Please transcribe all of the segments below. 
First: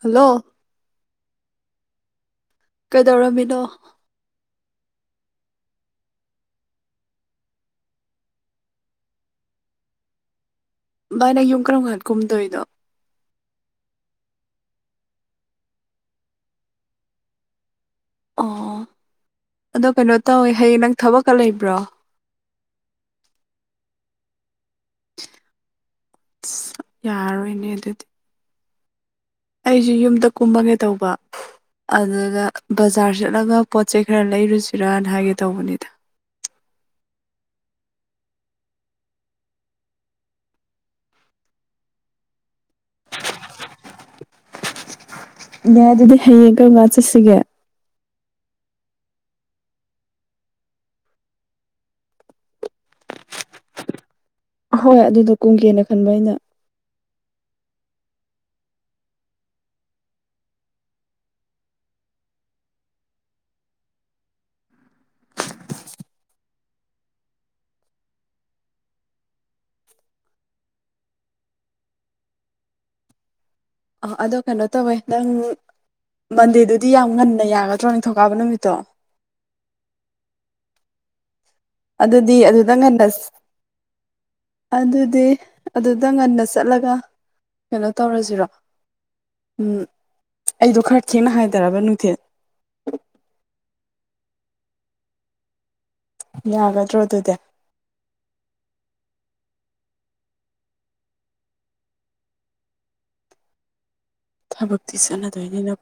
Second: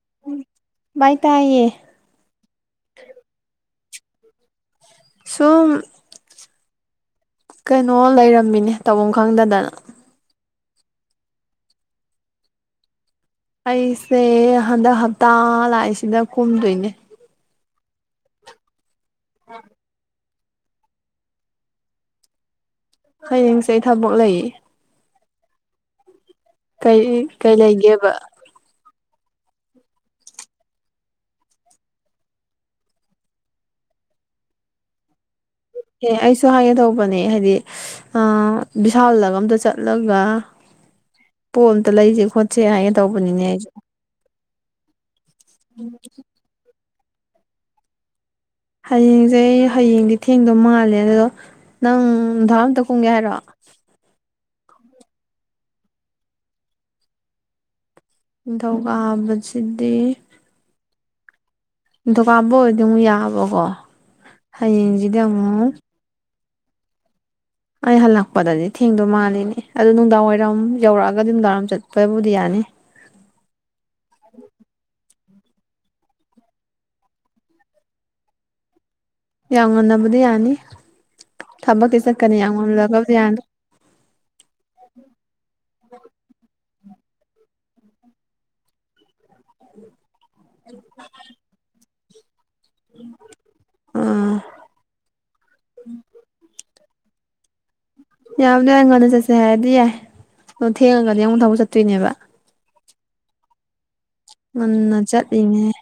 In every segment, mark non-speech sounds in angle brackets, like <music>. hello ꯚꯥꯏ ꯇꯥꯏꯌꯦ ꯀꯩꯗꯧꯔꯝꯃꯤꯅꯣ ꯁꯨꯝ ꯀꯩꯅꯣ ꯂꯩꯔꯝꯃꯤꯅꯦ ꯇꯧꯐꯝ ꯈꯪꯗꯗꯅ ꯚꯥꯏ ꯅꯪ ꯌꯨꯝ ꯀꯔꯝ ꯀꯥꯟ ꯀꯨꯝꯗꯣꯏꯗꯣ ꯑꯩꯁꯦ ꯍꯟꯗꯛ ꯍꯞꯇꯥ ꯂꯥꯛꯏꯁꯤꯗ ꯀꯨꯝꯗꯣꯏꯅꯦ ꯑꯣ ꯑꯗꯣ ꯀꯩꯅꯣ ꯇꯧꯋꯦ ꯍꯌꯦꯡ ꯅꯪ ꯊꯕꯛꯀ ꯂꯩꯕ꯭ꯔꯣ ꯍꯌꯦꯡꯁꯦ ꯑꯩ ꯊꯕꯛ ꯂꯩꯌꯦ ꯑꯁ ꯀꯩ ꯀꯩ ꯌꯥꯔꯔꯣꯏꯅꯦ ꯂꯩꯒꯦꯕ ꯑꯩꯖꯨ ꯌꯨꯝꯗ ꯀꯨꯝꯃꯒꯦ ꯇꯧꯕ ꯑꯗꯨꯗ ꯕꯖꯥꯔ ꯆꯠꯂꯒ ꯄꯣꯠꯆꯩ ꯈꯔ ꯂꯩꯔꯨꯁꯤꯔꯅ ꯍꯥꯏꯒꯦ ꯇꯧꯕꯅꯤꯗ ꯑꯦ ꯑꯩꯁꯨ ꯍꯥꯏꯒꯦ ꯇꯧꯕꯅꯦ ꯍꯥꯏꯗꯤ ꯑꯥ ꯕꯤꯁꯥꯜꯂ ꯑꯝꯇ ꯆꯠꯂꯒ ꯄꯣꯠ ꯑꯝꯇ ꯂꯩꯁꯦ ꯈꯣꯠꯁꯦ ꯍꯥꯏꯒ‌ꯦ ꯇꯧꯕꯅꯤꯅꯦ ꯑꯩꯁꯦ ꯌꯥꯏ ꯑꯗꯨꯗꯤ ꯍꯌꯦꯡ ꯀꯔꯝꯀꯥꯟ ꯆꯠꯁꯤꯒꯦ ꯍꯌꯦꯡꯁꯦ ꯍꯌꯦꯡꯗꯤ ꯊꯦꯡꯗꯣ ꯃꯥꯜꯂꯦ ꯑꯗꯣ ꯅꯪ ꯅꯨꯡꯙꯥ ꯑꯝꯇ ꯀꯨꯝꯒꯦ ꯍꯥꯏꯔꯣ ꯍꯣꯏ ꯑꯗꯨꯗ ꯀꯨꯝꯒꯦꯅ ꯈꯟꯕ ꯑꯩꯅ ꯅꯤꯡꯊꯧ ꯀꯥꯕꯁꯤꯗꯤ ꯅꯤꯡꯊꯧꯀꯥꯕ ꯑꯣꯏꯔꯗꯤ ꯑꯃꯨꯛ ꯌꯥꯕꯀꯣ ꯍꯌꯦꯡꯖꯤꯗꯤ ꯑꯃꯨꯛ ꯑꯩ ꯍꯜꯂꯛꯄꯗꯗꯤ ꯊꯦꯡꯗꯧ ꯃꯥꯜꯂꯤꯅꯦ ꯑꯗꯣ ꯅꯨꯡꯗꯥꯡ ꯋꯥꯏꯔꯝ ꯌꯧꯔꯛꯑꯒꯗꯤ ꯅꯨꯡꯗꯥꯡ ꯋꯥꯏꯔꯝ ꯆꯠꯄꯕꯨꯗꯤ ꯌꯥꯅꯤ ꯑ ꯑꯗꯣ ꯀꯩꯅꯣ ꯇꯧꯋꯦ ꯅꯪ ꯃꯟꯗꯦꯗꯨꯗꯤ ꯌꯥꯝ ꯉꯟꯅ ꯌꯥꯒꯗ꯭ꯔꯣ ꯅꯤꯡꯊꯧꯀꯥꯕ ꯅꯨꯃꯤꯠꯇꯣ ꯌꯥꯝ ꯉꯟꯅꯕꯨꯗꯤ ꯌꯥꯅꯤ ꯊꯕꯛꯇꯤ ꯑꯗꯨꯗꯤ ꯆꯠꯀꯅꯤ ꯌꯥꯝ ꯑꯗꯨꯗ ꯉꯟꯅ ꯉꯜꯂꯒꯕꯨꯗꯤ ꯌꯥꯅꯤ ꯑꯗꯨꯗꯤ ꯑꯗꯨꯗ ꯉꯟꯅ ꯆꯠꯂꯒ ꯀꯩꯅꯣ ꯇꯧꯔꯖꯤꯔꯣ ꯎꯝ ꯑꯩꯗꯣ ꯈꯔ ꯊꯦꯡꯅ ꯍꯥꯏꯗꯔꯕ ꯅꯨꯡꯊꯤꯜ ꯎꯝ ꯌꯥꯒꯗ꯭ꯔꯣ ꯑꯗꯨꯗꯤ ꯌꯥꯕꯗꯤ ꯌꯥꯏ ꯉꯟꯅ ꯆꯠꯁꯦ ꯍꯥꯏꯔꯗꯤ ꯌꯥꯏ ꯑꯗꯨ ꯊꯦꯡꯉꯒꯗꯤ ꯑꯃꯨꯛ ꯊꯕꯛ ꯆꯠꯇꯣꯏꯅꯦꯕ ꯉꯟꯅ ꯊꯕꯛꯇꯤ ꯆꯠꯂꯤꯅꯦ ꯆꯠꯅꯗꯣꯏꯅꯤꯅ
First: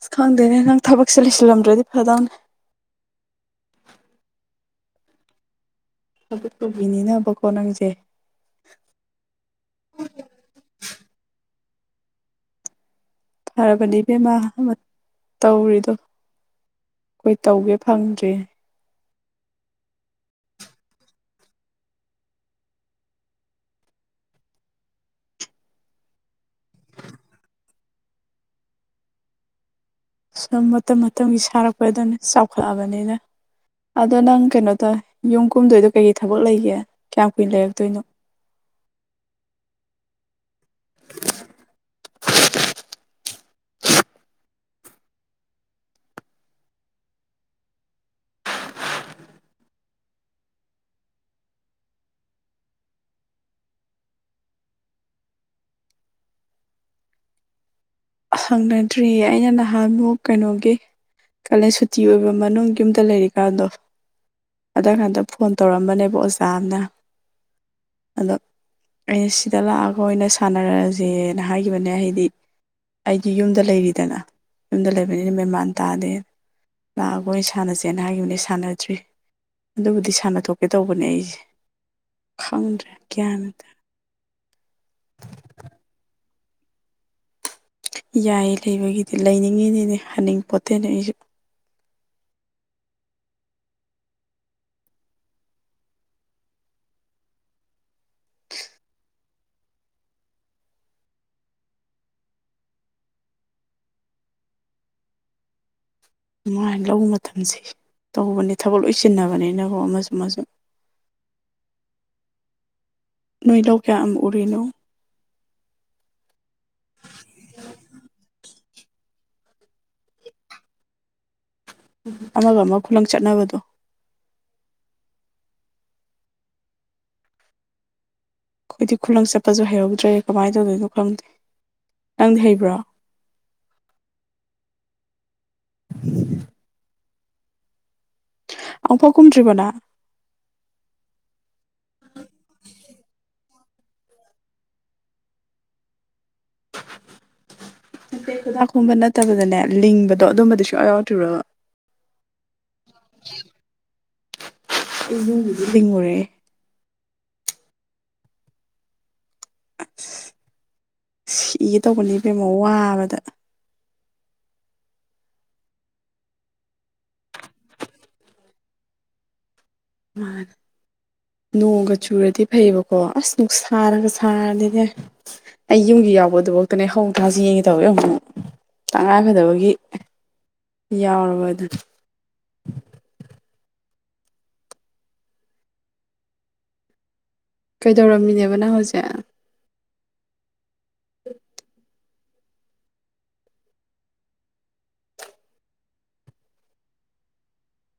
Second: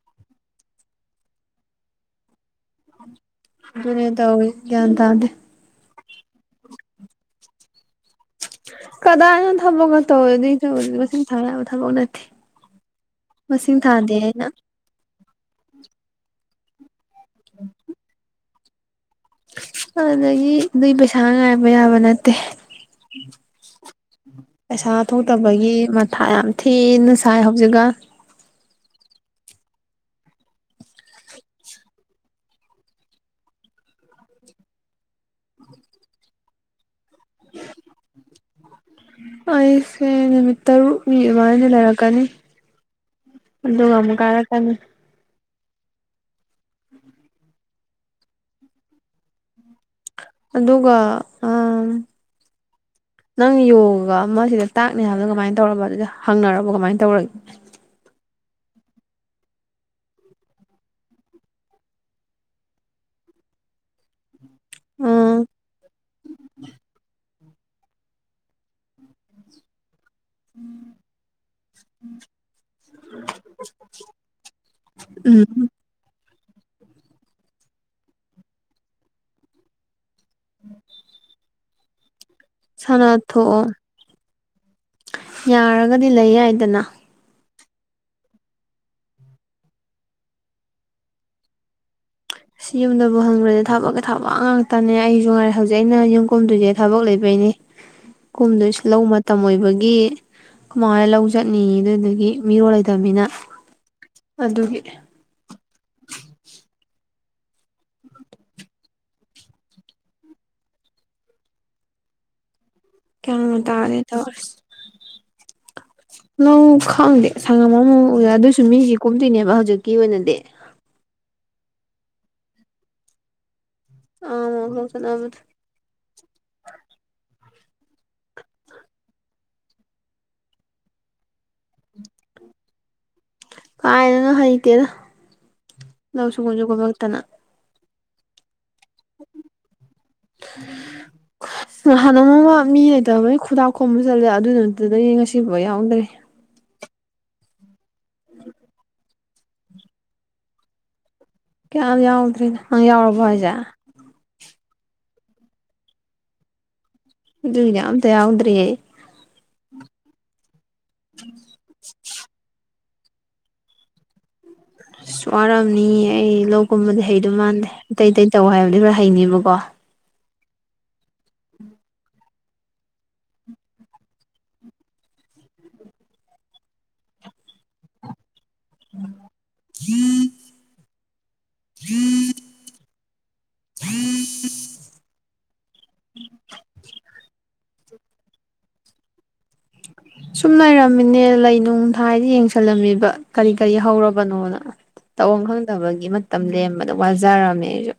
ꯑꯁ ꯈꯪꯗꯦꯅꯦ ꯅꯪ ꯊꯕꯛꯁꯦ ꯂꯩꯁꯤꯜꯂꯝꯗ꯭ꯔꯗꯤ ꯐꯗꯧꯅꯦ ꯑꯗꯨꯅꯦ ꯇꯧꯋꯤꯁ ꯒ꯭ꯌꯥꯟ ꯇꯥꯗꯦ ꯊꯕꯛ ꯇꯧꯕꯤꯅꯤꯅꯕꯀꯣ ꯅꯪꯁꯦ ꯀꯗꯥꯏꯅ‌ꯣ ꯊꯕꯛꯀ ꯇꯧꯋ‌ꯦ <unintelligible> ꯃꯁꯤꯡ ꯊꯥ ꯌꯥꯕ ꯊꯕꯛ ꯅꯠꯇꯦ ꯃꯁꯤꯡ ꯐꯔꯕꯅꯤ ꯊꯥꯗꯦ ꯏꯕꯦꯝꯃ ꯑꯩꯅ <unintelligible> ꯇꯧꯔꯤꯗꯣ ꯑꯩꯈꯣꯏ ꯇꯧꯒꯦ ꯐꯪꯗ꯭ꯔꯦ ꯑꯗꯒꯤ ꯑꯗꯨꯏ ꯄꯩꯁꯥ ꯉꯥꯏꯕ ꯌꯥꯕ ꯅꯠꯇꯦ ꯄꯩꯁꯥ ꯊꯣꯛꯇꯕꯒꯤ ꯃꯊꯥ ꯌꯥꯝ ꯊꯤꯅ ꯁꯥꯏ ꯍꯧꯖꯤꯛꯀꯟ ꯁꯨꯝ ꯃꯇꯝ ꯃꯇꯝꯒꯤ ꯁꯥꯔꯛꯄꯗꯨꯅꯤ ꯆꯥꯎꯈꯠꯂꯕꯅꯤꯅ ꯑꯗꯣ ꯅꯪ ꯀꯩꯅꯣ ꯇꯧꯋ‌ꯦ ꯌꯨꯝ ꯀꯨꯝꯗꯣꯏꯗꯣ ꯀꯩꯀꯩ ꯊꯕꯛ ꯂꯩꯒꯦ ꯀꯌꯥꯝ ꯀꯨꯏꯅ ꯂꯩꯔꯛꯇꯣꯏꯅꯣ ꯑꯩꯁꯦ ꯅꯨꯃꯤꯠ ꯇꯔꯨꯛꯅꯤ ꯑꯗꯨꯃꯥꯏꯅꯗꯤ ꯂꯩꯔꯛꯀꯅꯤ ꯑꯗꯨꯒ ꯃꯨꯛ ꯀꯥꯔꯛꯀꯅꯤ <inaudible> ꯑꯗꯨꯒ ꯑꯥ ꯅꯪ ꯌꯣꯒ ꯑꯃ ꯁꯤꯗ ꯇꯥꯛꯅꯤ ꯍꯥꯏꯕꯗ‌ꯣ ꯀꯃꯥꯏꯅ ꯇꯧꯔꯝꯕ ꯍꯪꯅꯔꯕ ꯀꯃꯥꯏꯅ ꯇꯧꯔꯒꯦ ꯍꯪꯅꯗ꯭ꯔꯤꯌꯦ ꯑꯩꯅ ꯅꯍꯥꯟꯃꯨꯛ ꯀꯩꯅꯣꯒꯤ ꯀꯥꯂꯦꯟ ꯁꯨꯇꯤ ꯑꯣꯏꯕ ꯃꯅꯨꯡ ꯌꯨꯝꯗ ꯂꯩꯔꯤꯀꯥꯟꯗꯣ ꯑꯗꯨꯀꯥꯟꯗ ꯎꯝ ꯐꯣꯟ ꯇꯧꯔꯝꯕꯅꯦꯕ ꯑꯣꯖꯥ ꯑꯝꯅ ꯑꯗꯣ ꯑꯩꯅ ꯁꯤꯗ ꯂꯥꯛꯑꯒ ꯑꯣꯏꯅ ꯁꯥꯟꯅꯔꯖ‌ꯦꯅ ꯍꯥꯏꯈꯤꯕꯅꯦ ꯍꯥꯏꯗꯤ ꯑꯩꯗꯤ ꯌꯨꯝꯗ ꯂꯩꯔꯤꯗꯅ ꯌꯨꯝꯗ ꯂꯩꯕꯅꯤꯅ ꯎꯝ ꯃꯦꯟꯃꯥꯟ ꯇꯥꯗ‌ꯦ ꯂꯥꯛꯑꯒ ꯑꯣꯏ ꯁꯥꯟꯅꯁꯦꯅ ꯍꯥꯏꯈꯤꯕꯅꯦ ꯁꯥꯟꯅꯗ꯭ꯔꯤ ꯑꯗꯨꯕꯨꯗꯤ ꯁꯥꯟꯅ ꯊꯣꯛꯀꯦ ꯇꯧꯕꯅꯦ ꯑꯩꯁꯦ ꯈꯪꯗ꯭ꯔꯦ ꯁꯥꯟꯅ ꯒ꯭ꯌꯥꯟ ꯊꯣꯛꯑꯣ ꯌꯥꯔꯒꯗꯤ ꯂꯩ ꯌꯥꯏꯗꯅ ꯌꯥꯏ ꯂꯩꯕꯒꯤꯗꯤ ꯂꯩꯅꯤꯡꯉꯤꯅꯤꯅꯦ ꯍꯟꯅꯤꯡ ꯄꯣꯠꯇꯦꯅꯦ ꯑꯩꯁꯨ ꯁꯤ ꯌꯨꯝꯗꯕꯨ ꯍꯪꯉꯨꯔꯗꯤ ꯊꯕꯛꯀꯤ ꯊꯕꯛ ꯉꯥꯛꯇꯅꯦ ꯑꯩꯁꯨ ꯉꯥꯏ ꯍꯧꯖꯤꯛ ꯑꯩꯅ ꯌꯨꯝ ꯀꯨꯝꯗꯨꯏꯖ‌ꯦ ꯊꯕꯛ ꯂꯩꯕꯩꯅꯤ ꯀꯨꯝꯗ‌ꯣꯏꯁ ꯂꯧ ꯃꯇꯝ ꯑꯣꯏꯕꯒꯤ ꯈ‌ꯣꯏꯃꯥꯍ‌ꯣꯏ ꯂꯧ ꯆꯠꯅꯤ ꯑꯗꯨꯗꯨꯒꯤ ꯃꯤꯔꯣꯜ ꯂꯩꯇꯕꯅꯤꯅ ꯑꯗꯨꯒꯤ ꯏꯃꯥꯏ ꯂꯧ ꯃꯇꯝꯁ‌ꯦ ꯇꯧꯕꯅꯤ ꯊꯕꯛ ꯂꯣꯏ ꯆꯤꯟꯅꯕꯅꯤꯅꯀꯣ ꯑꯃꯁꯨ ꯑꯃꯁꯨ ꯒ꯭ꯌꯥꯟ ꯅꯣꯏ ꯃꯦꯟ ꯂꯧ ꯇꯥꯗꯦ ꯀꯌꯥꯝ ꯇꯧꯔꯤꯁꯦ ꯎꯔꯤꯅꯣ ꯂꯧ ꯈꯪꯗꯦ ꯁꯪꯉꯝ ꯑꯃꯃꯨꯛ ꯎꯏꯔ ꯑꯗꯨꯏꯁꯨ ꯃꯤꯒꯤ ꯀꯨꯝꯗꯨꯏꯅꯦꯕ ꯍꯧꯖꯤꯛꯀꯤ ꯑꯣꯏꯅꯗꯤ ꯑꯃꯒ ꯑꯃ ꯈꯨꯂꯪ ꯆꯠꯅꯕꯗꯣ ꯑ ꯑꯃꯨꯛꯈꯛ ꯆꯠꯅꯕꯊꯨ ꯑꯩꯈꯣꯏꯗꯤ ꯈꯨꯂꯪ ꯆꯠꯄꯁꯨ ꯍꯩꯍꯧꯗ꯭ꯔꯦ ꯀꯃꯥꯏ ꯇꯧꯗꯣꯏꯅꯣ ꯈꯪꯗꯦ ꯅꯪꯗꯤ ꯍꯩꯕ꯭ꯔꯣ ꯀꯥꯏꯗꯩꯅꯣ ꯍꯩꯇꯦꯅ ꯂꯧꯁꯨ ꯀꯨꯃꯁꯨ ꯀꯨꯝꯂꯛꯇꯅ ꯑꯪꯐꯥꯎ ꯀꯨꯝꯗ꯭ꯔꯤꯕꯣꯅ <inaudible> <inaudible> ꯉꯥꯍꯥꯟ ꯅꯣꯡꯃꯥ ꯃꯤ ꯂꯩꯇꯥꯕꯩ ꯈꯨꯗꯥꯛ ꯈꯣꯝꯕ ꯆꯠꯂꯦ ꯑꯗꯨꯗꯨꯗꯒꯤ ꯉꯁꯤꯐꯥꯎ ꯌꯥꯎꯗ꯭ꯔꯤ ꯈꯨꯗꯥꯛꯈꯣꯝꯕ ꯅꯠꯇꯕꯗꯅꯦ ꯂꯤꯡꯕꯗꯣ ꯑꯗꯨꯝꯕꯗꯤ ꯁꯨꯡꯌꯥ ꯌꯥꯎꯗꯔꯤꯕꯔꯕꯥ ꯀꯌꯥꯝ ꯌꯥꯎꯗ꯭ꯔꯤꯅ ꯅꯪ ꯌꯥꯎꯔꯕꯣ ꯍꯥꯏꯁꯦ ꯑꯩ ꯌꯨꯝꯒꯤꯗꯤ ꯂꯤꯡꯉꯨꯔꯦ ꯑꯗꯨꯏꯅꯦ ꯑꯃꯇꯥ ꯌꯥꯎꯗ꯭ꯔꯤꯌꯦ ꯑꯁ ꯁꯤꯒꯦ ꯇꯧꯕꯅꯦ ꯏꯕꯦꯝꯃ ꯋꯥꯕꯗ <inaudible> ꯑꯁ ꯋꯥꯔꯝꯅꯤ ꯑꯩ ꯂꯧꯀꯨꯝꯕꯗꯤ ꯍꯩꯗꯨ ꯃꯥꯟꯗꯦ ꯑꯇꯩ ꯑꯇꯩ ꯇꯧ ꯍꯥꯏꯕꯗꯤ ꯂꯣꯏ ꯍꯩꯅꯤꯕꯀꯣ ꯃꯥꯅꯦ ꯅꯣꯡꯒ ꯆꯨꯔꯗꯤ ꯐꯩꯕꯀꯣ ꯑꯁ ꯅꯨꯡꯁꯥꯅꯥꯒ ꯁꯥꯔꯗꯤꯅꯦ ꯑꯩ ꯌꯨꯝꯒꯤ ꯌꯥꯎꯕ ꯗꯨꯕꯧꯇꯥꯅꯦ ꯍꯧ ꯊꯥ ꯆꯦꯟꯒꯦ ꯇꯧꯋꯦ ꯑꯃꯨꯛ ꯑꯃꯨꯛ ꯇꯉꯥꯏꯐꯗꯕꯒꯤ ꯌꯥꯎꯔꯕꯗꯨꯅꯤ <inaudible> <inaudible> ꯀꯩꯗꯧꯔꯝꯃꯤꯅꯦꯕ ꯅꯪ ꯍꯧꯖꯤꯛ ꯁꯨꯝ ꯂꯩꯔꯝꯃꯤꯅꯦ ꯂꯩ ꯅꯨꯡ ꯊꯥꯏꯁꯦ ꯌꯦꯡꯁꯜꯂꯝꯃꯤꯕ ꯀꯔꯤ ꯀꯔꯤ ꯍꯧꯔꯕꯅꯣꯅ ꯇꯧꯐꯝ ꯈꯪꯗꯕꯒꯤ ꯃꯇꯝ ꯂꯦꯟꯕꯗ ꯋꯥꯖꯔꯝꯃꯦ ꯑꯩꯁꯨ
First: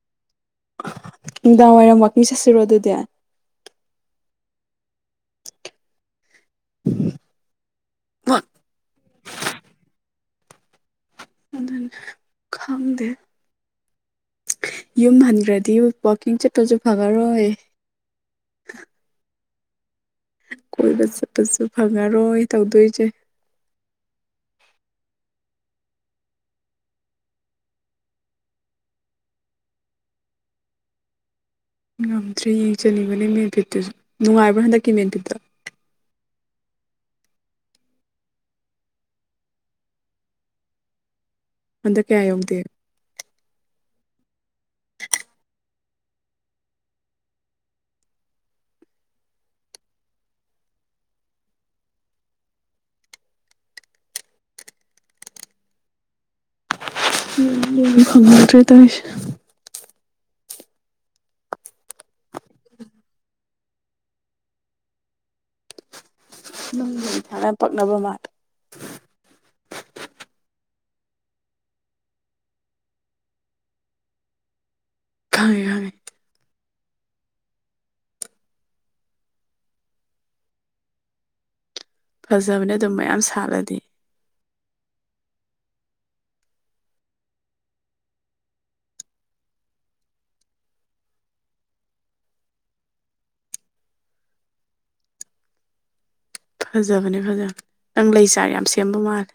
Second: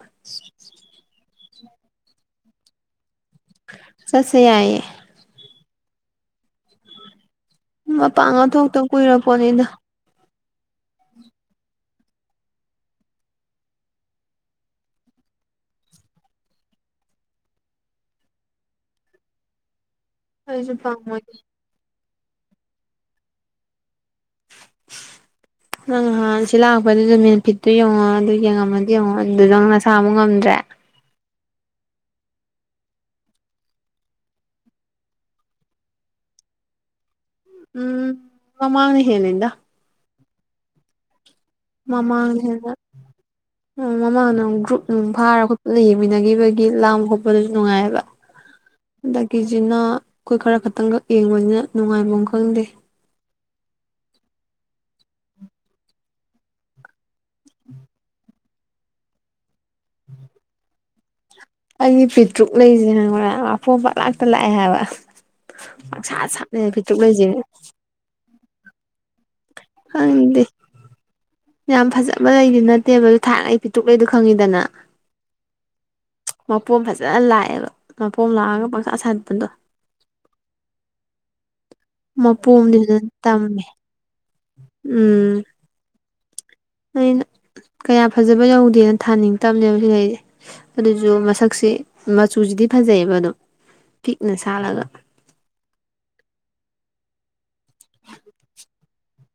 ꯅꯨꯡꯗꯥꯡ ꯋꯥꯏꯔꯝ ꯋꯥꯀꯤꯡ ꯆꯠꯁꯤꯔꯣ ꯑꯗꯨꯗꯤ ꯆꯠꯁꯦ ꯌꯥꯏꯌꯦ <inaudible> ꯃꯄꯥꯟꯒꯥ ꯊꯣꯛꯇ ꯀꯨꯏꯔꯄꯣꯅꯤꯗ ꯑꯗꯨꯅꯦ ꯈꯪꯗꯦ ꯌꯨꯝ ꯍꯟꯈ꯭ꯔꯗꯤ ꯋꯥꯛꯀꯤꯡ ꯆꯠꯄꯁꯨ ꯐꯪꯉꯔꯣꯏ ꯑꯩꯁꯨ ꯀꯣꯏꯕ ꯄꯥꯝꯃꯣꯏꯗ ꯆꯠꯄꯁꯨ ꯐꯪꯉꯔꯣꯏ ꯇꯧꯗꯣꯏꯁꯦ <inaudible> ꯅꯪ ꯅꯍꯥꯟ ꯁꯤ ꯂꯥꯛꯄꯗꯨꯁꯨ ꯃꯦꯟꯐꯤꯠꯇꯣ ꯌꯦꯡꯉꯣ ꯑꯗꯨ ꯌꯦꯡꯉꯝꯃꯗꯤ ꯌꯦꯡꯉꯣ ꯑꯗꯨ ꯅꯪ ꯅꯁꯥꯥ ꯑꯃꯨꯛ ꯉꯝꯗ꯭ꯔꯦ ꯉꯝꯗ꯭ꯔꯦ ꯌꯦꯡ ꯆꯅꯤꯡꯕꯅꯦ ꯃꯦꯟ ꯐꯤꯠꯇꯨꯁꯨ ꯅꯨꯡꯉꯥꯏꯕ꯭ꯔꯣ ꯍꯟꯗꯛꯀꯤ ꯃꯦꯟꯐꯤꯠꯇꯣ ꯎꯝ ꯃꯃꯥꯥꯡꯅꯥ ꯍꯦꯜꯂꯤꯗ ꯍꯟꯗꯛ ꯀꯌꯥ ꯃꯃꯥꯡ ꯍꯦꯟꯅꯥ <inaudible> ꯎꯝ ꯃꯃꯥꯡꯅ ꯒ꯭ꯔꯨꯞ ꯅꯨꯡ ꯐꯥꯔ ꯈꯣꯠꯄꯗ ꯌꯦꯡꯃꯤꯟꯅꯈꯤꯕꯒꯤ ꯂꯥꯡꯕ ꯈꯣꯠꯄꯗꯁꯨ ꯅꯨꯡꯉꯥꯏꯑꯌꯦꯕ ꯍꯟꯗꯛꯀꯤꯖꯤꯅꯥ ꯈꯣꯏ ꯈꯔ ꯈꯛꯇꯪꯒ ꯌꯦꯡꯕꯅꯤꯅ ꯅꯨꯡꯉꯥꯏꯕꯝ ꯈꯪꯗꯦ <unintelligible> ꯐꯪꯒꯗ꯭ꯔ ꯇꯧꯏꯁꯦ ꯑꯩꯒꯤ ꯄꯤꯇ꯭ꯔꯨꯛ ꯂꯩꯁꯦ ꯍꯪꯉꯨꯔ ꯑꯄꯣꯝꯕ ꯂꯥꯛꯇ ꯂꯥꯛꯑꯦ ꯍꯥꯏꯕ ꯄꯪꯁꯥ ꯁꯥ ꯅꯪꯕꯨ ꯎꯏꯊꯔꯥ ꯄꯛꯅꯕ ꯃꯥꯜ ꯈꯪꯗꯦ ꯌꯥꯝ ꯐꯖꯕ ꯂꯩꯒꯤ ꯅꯠꯇꯦꯕ ꯊꯥꯛꯅꯩ ꯄꯤꯛꯇꯔꯨꯛ ꯂꯩꯗꯨ ꯈꯪꯉꯤꯗꯅ ꯈꯪꯉꯦ ꯈꯪꯉꯦ ꯃꯄꯣꯝ ꯐꯖꯅ ꯂꯥꯛꯑꯦꯕ ꯃꯄꯣꯝ ꯂꯥꯛꯑꯒ ꯄꯪꯁꯥ ꯁꯥꯠꯄꯗꯣ ꯐꯖꯕꯅꯦ ꯃꯄꯣꯝꯗꯤ ꯑꯗꯨꯝ ꯐꯖꯅ ꯃꯌꯥꯝ ꯇꯝꯃꯦ ꯁꯥꯠꯂꯗꯤ ꯎꯝ ꯑꯩꯅ ꯀꯌꯥ ꯐꯖꯕ ꯌꯧꯗꯦꯅ ꯊꯥꯅꯤꯡꯇꯕꯅꯦꯕ ꯁꯤ ꯂꯩꯁꯦ ꯑꯗꯨꯁꯨ ꯃꯁꯛꯁꯦ ꯃꯆꯨꯁꯤꯗꯤ ꯐꯖꯩꯑꯕ ꯑꯗꯨꯝ ꯄꯤꯛꯅ ꯁꯥꯠꯂꯒ ꯐꯖꯕꯅꯦ ꯐꯖꯕꯅꯦ ꯅꯪ ꯂꯩ ꯆꯥꯔ ꯌꯥꯝ ꯁꯦꯝꯕ ꯃꯥꯜꯂꯦ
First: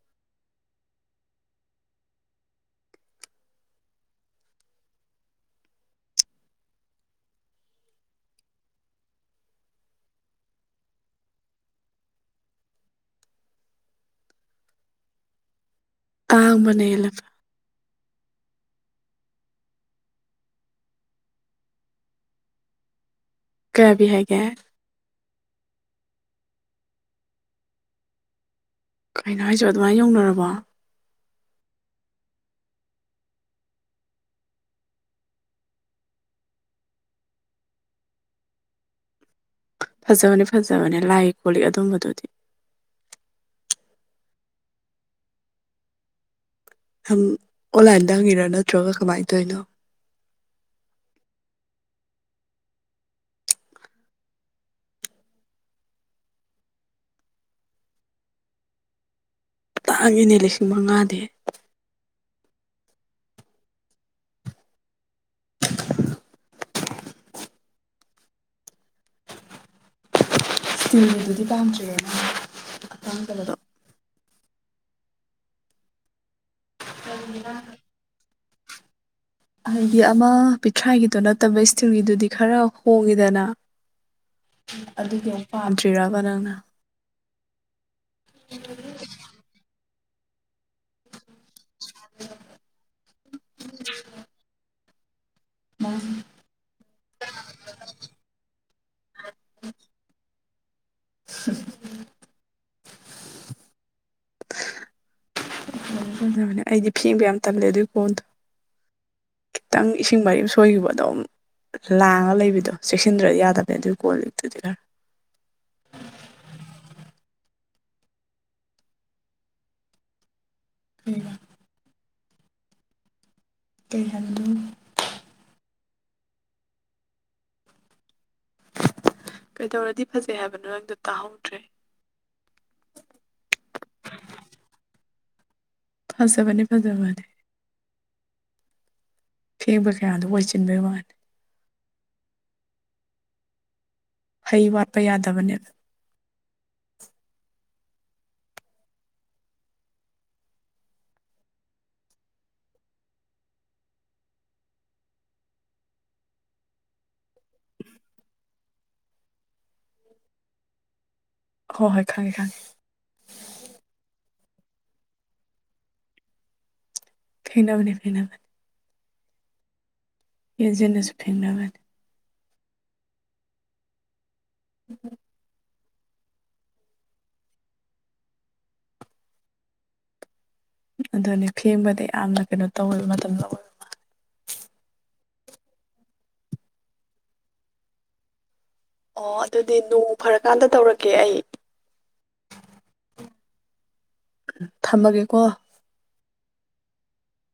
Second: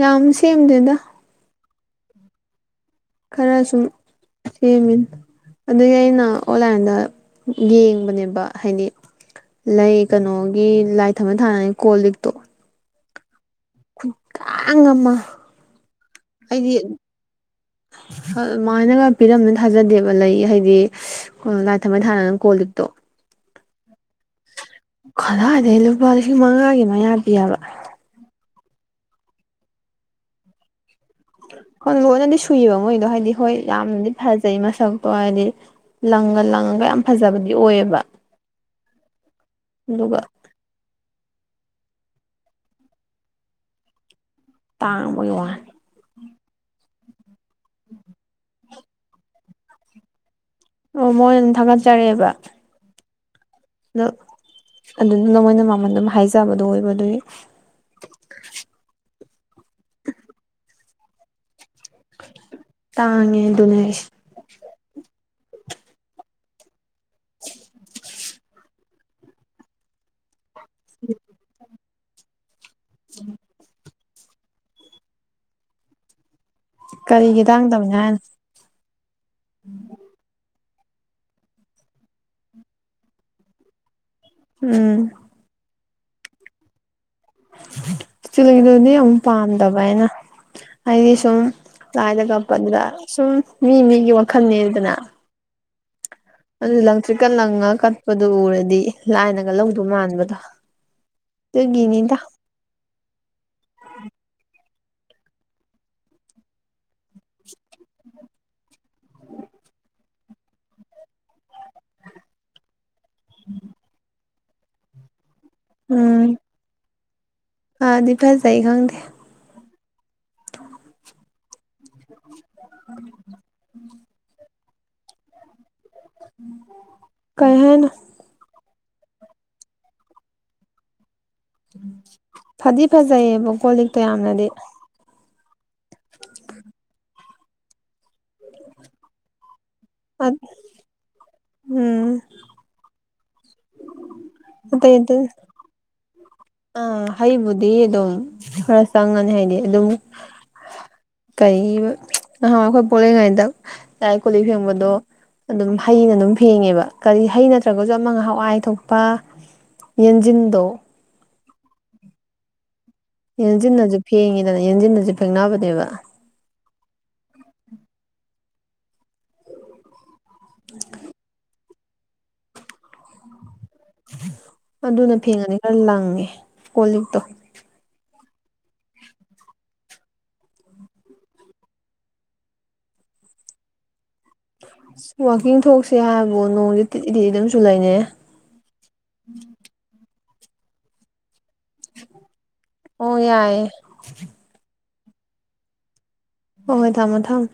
ꯌꯥꯝ ꯁꯦꯝꯗꯦꯗ ꯈꯔ ꯁꯨꯝ ꯁꯦꯝꯃꯤꯅ ꯑꯗꯨꯒꯤ ꯑꯩꯅ ꯑꯣꯟꯂꯥꯏꯟꯗ ꯌꯦꯡꯕꯅꯦꯕ ꯍꯥꯏꯗꯤ ꯂꯩ ꯀꯩꯅꯣꯒꯤ ꯂꯥꯏ ꯊꯝꯝꯕꯟ ꯊꯥꯅꯉ ꯀꯣꯜ ꯂꯤꯛꯇꯣ ꯈꯨꯀꯥꯡ ꯑꯃ ꯍꯥꯏꯗꯤ ꯇꯥꯡꯕꯅ ꯍꯦꯜꯂꯦ ꯑꯗꯨꯃꯥꯏꯅꯒ ꯄꯤꯔꯝꯅꯤꯅ ꯊꯥꯖꯗꯦꯕ ꯂꯩ ꯍꯥꯏꯗꯤ ꯑꯣ ꯂꯥꯏ ꯊ ꯃ ꯊꯙꯅꯅ ꯀꯣꯜꯠꯇꯣ ꯀꯌꯥꯕꯤ ꯍꯥꯏꯒꯦ ꯀꯗꯥꯏꯗꯒꯤꯩ ꯂꯨꯄꯥ ꯂꯤꯁꯤꯡ ꯃꯉꯥꯒꯤ ꯃꯌꯥ ꯄꯤꯑꯕ ꯀꯩꯅꯣ ꯍꯥꯏꯁ ꯑꯗꯨꯃꯥꯏꯅ ꯌꯧꯅꯔꯕ ꯍꯣꯟ ꯂꯣꯟꯅꯗꯤ ꯁꯨꯏꯑꯕ ꯃꯣꯏꯗꯣ ꯍꯥꯏꯗꯤ ꯍꯣꯏ ꯌꯥꯝꯅꯗꯤ ꯐꯖꯩ ꯃꯁꯛꯇꯣ ꯍꯥꯏꯗꯤ ꯂꯪꯉ ꯂꯪꯉꯒ ꯌꯥꯝ ꯐꯖꯕꯗꯤ ꯑꯣꯏꯌꯦꯕ ꯑꯗꯨꯒ ꯐꯖꯕꯅꯤ ꯐꯖꯕꯅꯦ ꯂꯥꯏ ꯈꯣꯠꯂꯤ ꯑꯗꯨꯝꯕꯗꯨꯗꯤ ꯇꯥꯡꯕꯩ ꯋꯥꯅꯤ ꯁꯝ ꯑꯣꯟꯂꯥꯏꯟꯗ ꯍꯪꯉꯤꯔ ꯅꯠꯇ꯭ꯔꯒ ꯀꯃꯥꯏꯅ ꯇꯧꯔꯤꯅꯣ ꯑꯣ ꯃꯣꯏ ꯑꯗꯨꯝ ꯊꯥꯒꯠꯆꯔꯛꯑꯦꯕ ꯑꯗꯣ ꯑꯗꯨꯗꯅ ꯃꯣꯏꯅ ꯃꯃꯜ ꯑꯗꯨꯝ ꯍꯥꯏꯖꯕꯗꯨ ꯑꯣꯏꯕꯗꯨꯒꯤ ꯆꯥꯛꯉꯅꯦ ꯂꯤꯁꯤꯡ ꯃꯉꯥꯗꯤ ꯇꯥꯡꯉꯦ ꯗꯨꯅꯦꯁ <unintelligible> ꯏꯁꯇꯤꯜꯒꯤꯗꯨꯗꯤ ꯄꯥꯝꯗ꯭ꯔꯤꯦꯅ ꯑꯇꯥꯡ ꯀꯩꯅꯗꯣ ꯀꯔꯤꯒꯤ ꯇꯥꯡꯗꯕꯅꯤ ꯍꯥꯏꯅ ꯍꯥꯏꯗꯤ ꯑꯃ ꯄꯤꯊ꯭ꯔꯥꯒꯤꯗꯣ ꯅꯠꯇꯕ ꯏꯁꯇꯤꯜꯒꯤꯗꯨꯗꯤ ꯈꯔ ꯍꯣꯡꯉꯤꯗꯅ ꯎꯝ ꯑꯗꯨꯒꯤ ꯑꯃ ꯄꯥꯝꯗ꯭ꯔꯕ ꯅꯪꯅ ꯆ ꯆ ꯂꯩꯗꯅꯦ ꯌꯥꯝꯨꯛ ꯄꯥꯝꯗꯕ ꯍꯥꯏꯅ ꯍꯥꯏꯗꯤ ꯁꯨꯝ ꯂꯥꯏꯗ ꯀꯞꯄꯗꯨꯗ ꯁꯨꯝ ꯃꯤ ꯃꯤꯒꯤ ꯋꯥꯈꯜꯅꯦꯗꯅ ꯃꯥ ꯑꯗꯨ ꯂꯪꯇ꯭ꯔꯤꯛꯀ ꯂꯪꯉꯒ ꯀꯠꯄꯗꯨꯣ ꯎꯔꯗꯤ ꯂꯥꯏꯅꯒ ꯂꯧꯗꯧ ꯃꯥꯟꯕꯗꯣ ꯇꯒꯅꯤꯗ ꯕꯅꯦ ꯑꯩꯗꯤ ꯐꯦꯡꯕ ꯌꯥꯝ ꯇꯝꯂꯦ ꯑꯗꯨꯒꯤ ꯀꯣꯟꯗꯣ ꯈꯤꯇꯪ ꯏꯁꯤꯡ ꯃꯔꯤ ꯁꯣꯏꯈꯤꯕꯗꯣ ꯑꯃ ꯂꯥꯡꯉꯒ ꯂꯩꯕꯤꯗꯣ ꯆꯦꯛꯁꯤꯟꯗ꯭ꯔꯗꯤ ꯌꯥꯗꯕꯅꯦ ꯑꯗꯨꯒꯤ ꯀꯣꯜ ꯂꯤꯛꯇꯨꯗꯤ ꯈꯔ ꯎꯝ ꯑꯗꯤ ꯐꯖꯩ ꯈꯪꯗꯦ ꯎ ꯎꯝ ꯀꯩꯍꯟꯗꯣ ꯀꯩꯦꯅ ꯀꯩꯗꯧꯔꯗꯤ ꯐꯖꯩ ꯍꯥꯏꯕꯅꯣ ꯅꯪꯗꯣ ꯇꯥꯍꯧꯗ꯭ꯔꯦ ꯐꯗꯤ ꯐꯖꯩꯌꯦꯕ ꯀꯣꯜ ꯂꯤꯛꯇꯣ ꯌꯥꯝꯅꯗꯤ ꯐꯖꯕꯅꯦ ꯐꯖꯕꯅꯦ <unintelligible> ꯐꯦꯡꯕ ꯀꯌꯥꯗꯣ ꯑꯣꯏꯁꯤꯟꯕꯒꯤ ꯃꯥꯜꯂꯜꯂꯤ ꯎꯝ ꯍꯩ ꯋꯥꯠꯄ ꯌꯥꯗꯕꯅꯦꯕ ꯑ ꯍꯩꯕꯨꯗꯤ ꯑꯗꯨꯝ ꯈꯔ ꯆꯪꯉꯅꯤ ꯍꯥꯏꯗꯤ ꯑꯗꯨꯝ ꯀꯩ ꯑ ꯑꯩꯈꯣꯏ ꯄꯨꯣꯂꯉꯩꯗ ꯆꯥꯏ ꯀꯣꯂꯤꯛ ꯐꯦꯡꯕꯗꯣ ꯑꯗꯨꯝ ꯍꯩꯅ ꯑꯗꯨꯝ ꯐꯦꯡꯉꯦꯕ ꯀꯔꯤ ꯍꯩ ꯅꯠꯇ꯭ꯔꯒꯁꯨ ꯑꯃꯒ ꯍꯥꯟꯋꯥꯏ ꯊꯣꯛꯄ ꯌꯦꯟꯁꯤꯟꯗꯣ ꯍꯣ ꯍꯣꯏ ꯈꯪꯉꯦ ꯈꯪꯉꯦ ꯌꯦꯟꯖꯤꯟꯅꯖꯨ ꯐꯦꯡꯉꯤꯗꯅ ꯌꯦꯟꯖꯤꯟꯅꯁꯨ ꯐꯦꯡꯅꯕꯅꯦꯕ ꯐꯦꯡꯅꯕꯅꯦ ꯐꯦꯡꯅꯕꯅꯦ ꯌꯦꯡꯖꯥꯟꯅꯁꯨ ꯐꯦꯡꯅꯕꯅꯤ ꯑꯗꯨꯅ ꯐꯦꯡꯉꯗꯤ ꯈꯔ ꯂꯪꯉꯦ ꯀꯣꯂꯤꯛꯇꯣ ꯑꯗꯨꯅꯦ ꯐꯦꯡꯕꯗ ꯌꯥꯝꯅ ꯀꯩꯅꯣ ꯇꯧꯋꯦꯕ ꯃꯇꯝ ꯂꯧꯋꯦꯕ ꯏꯁ ꯋꯥꯛꯀꯤꯡ ꯊꯣꯛꯁꯦ ꯍꯥꯏꯕꯕꯨ ꯅꯣꯡꯖꯦ ꯇꯤꯠꯂꯤ ꯇꯤꯠꯂꯤ ꯑꯗꯨꯝ ꯆꯨ ꯂꯩꯔꯩ ꯑꯣ ꯑꯗꯨꯗꯤ ꯅꯣꯡ ꯐꯔꯀꯥꯟꯗ ꯇꯧꯔꯛꯀꯦ ꯑꯩ ꯑꯣ ꯌꯥꯏꯌꯦ ꯊꯝꯃꯒꯦꯀꯣ ꯍꯣ ꯍꯣꯏ ꯊꯝꯃꯣ ꯊꯝꯃꯣ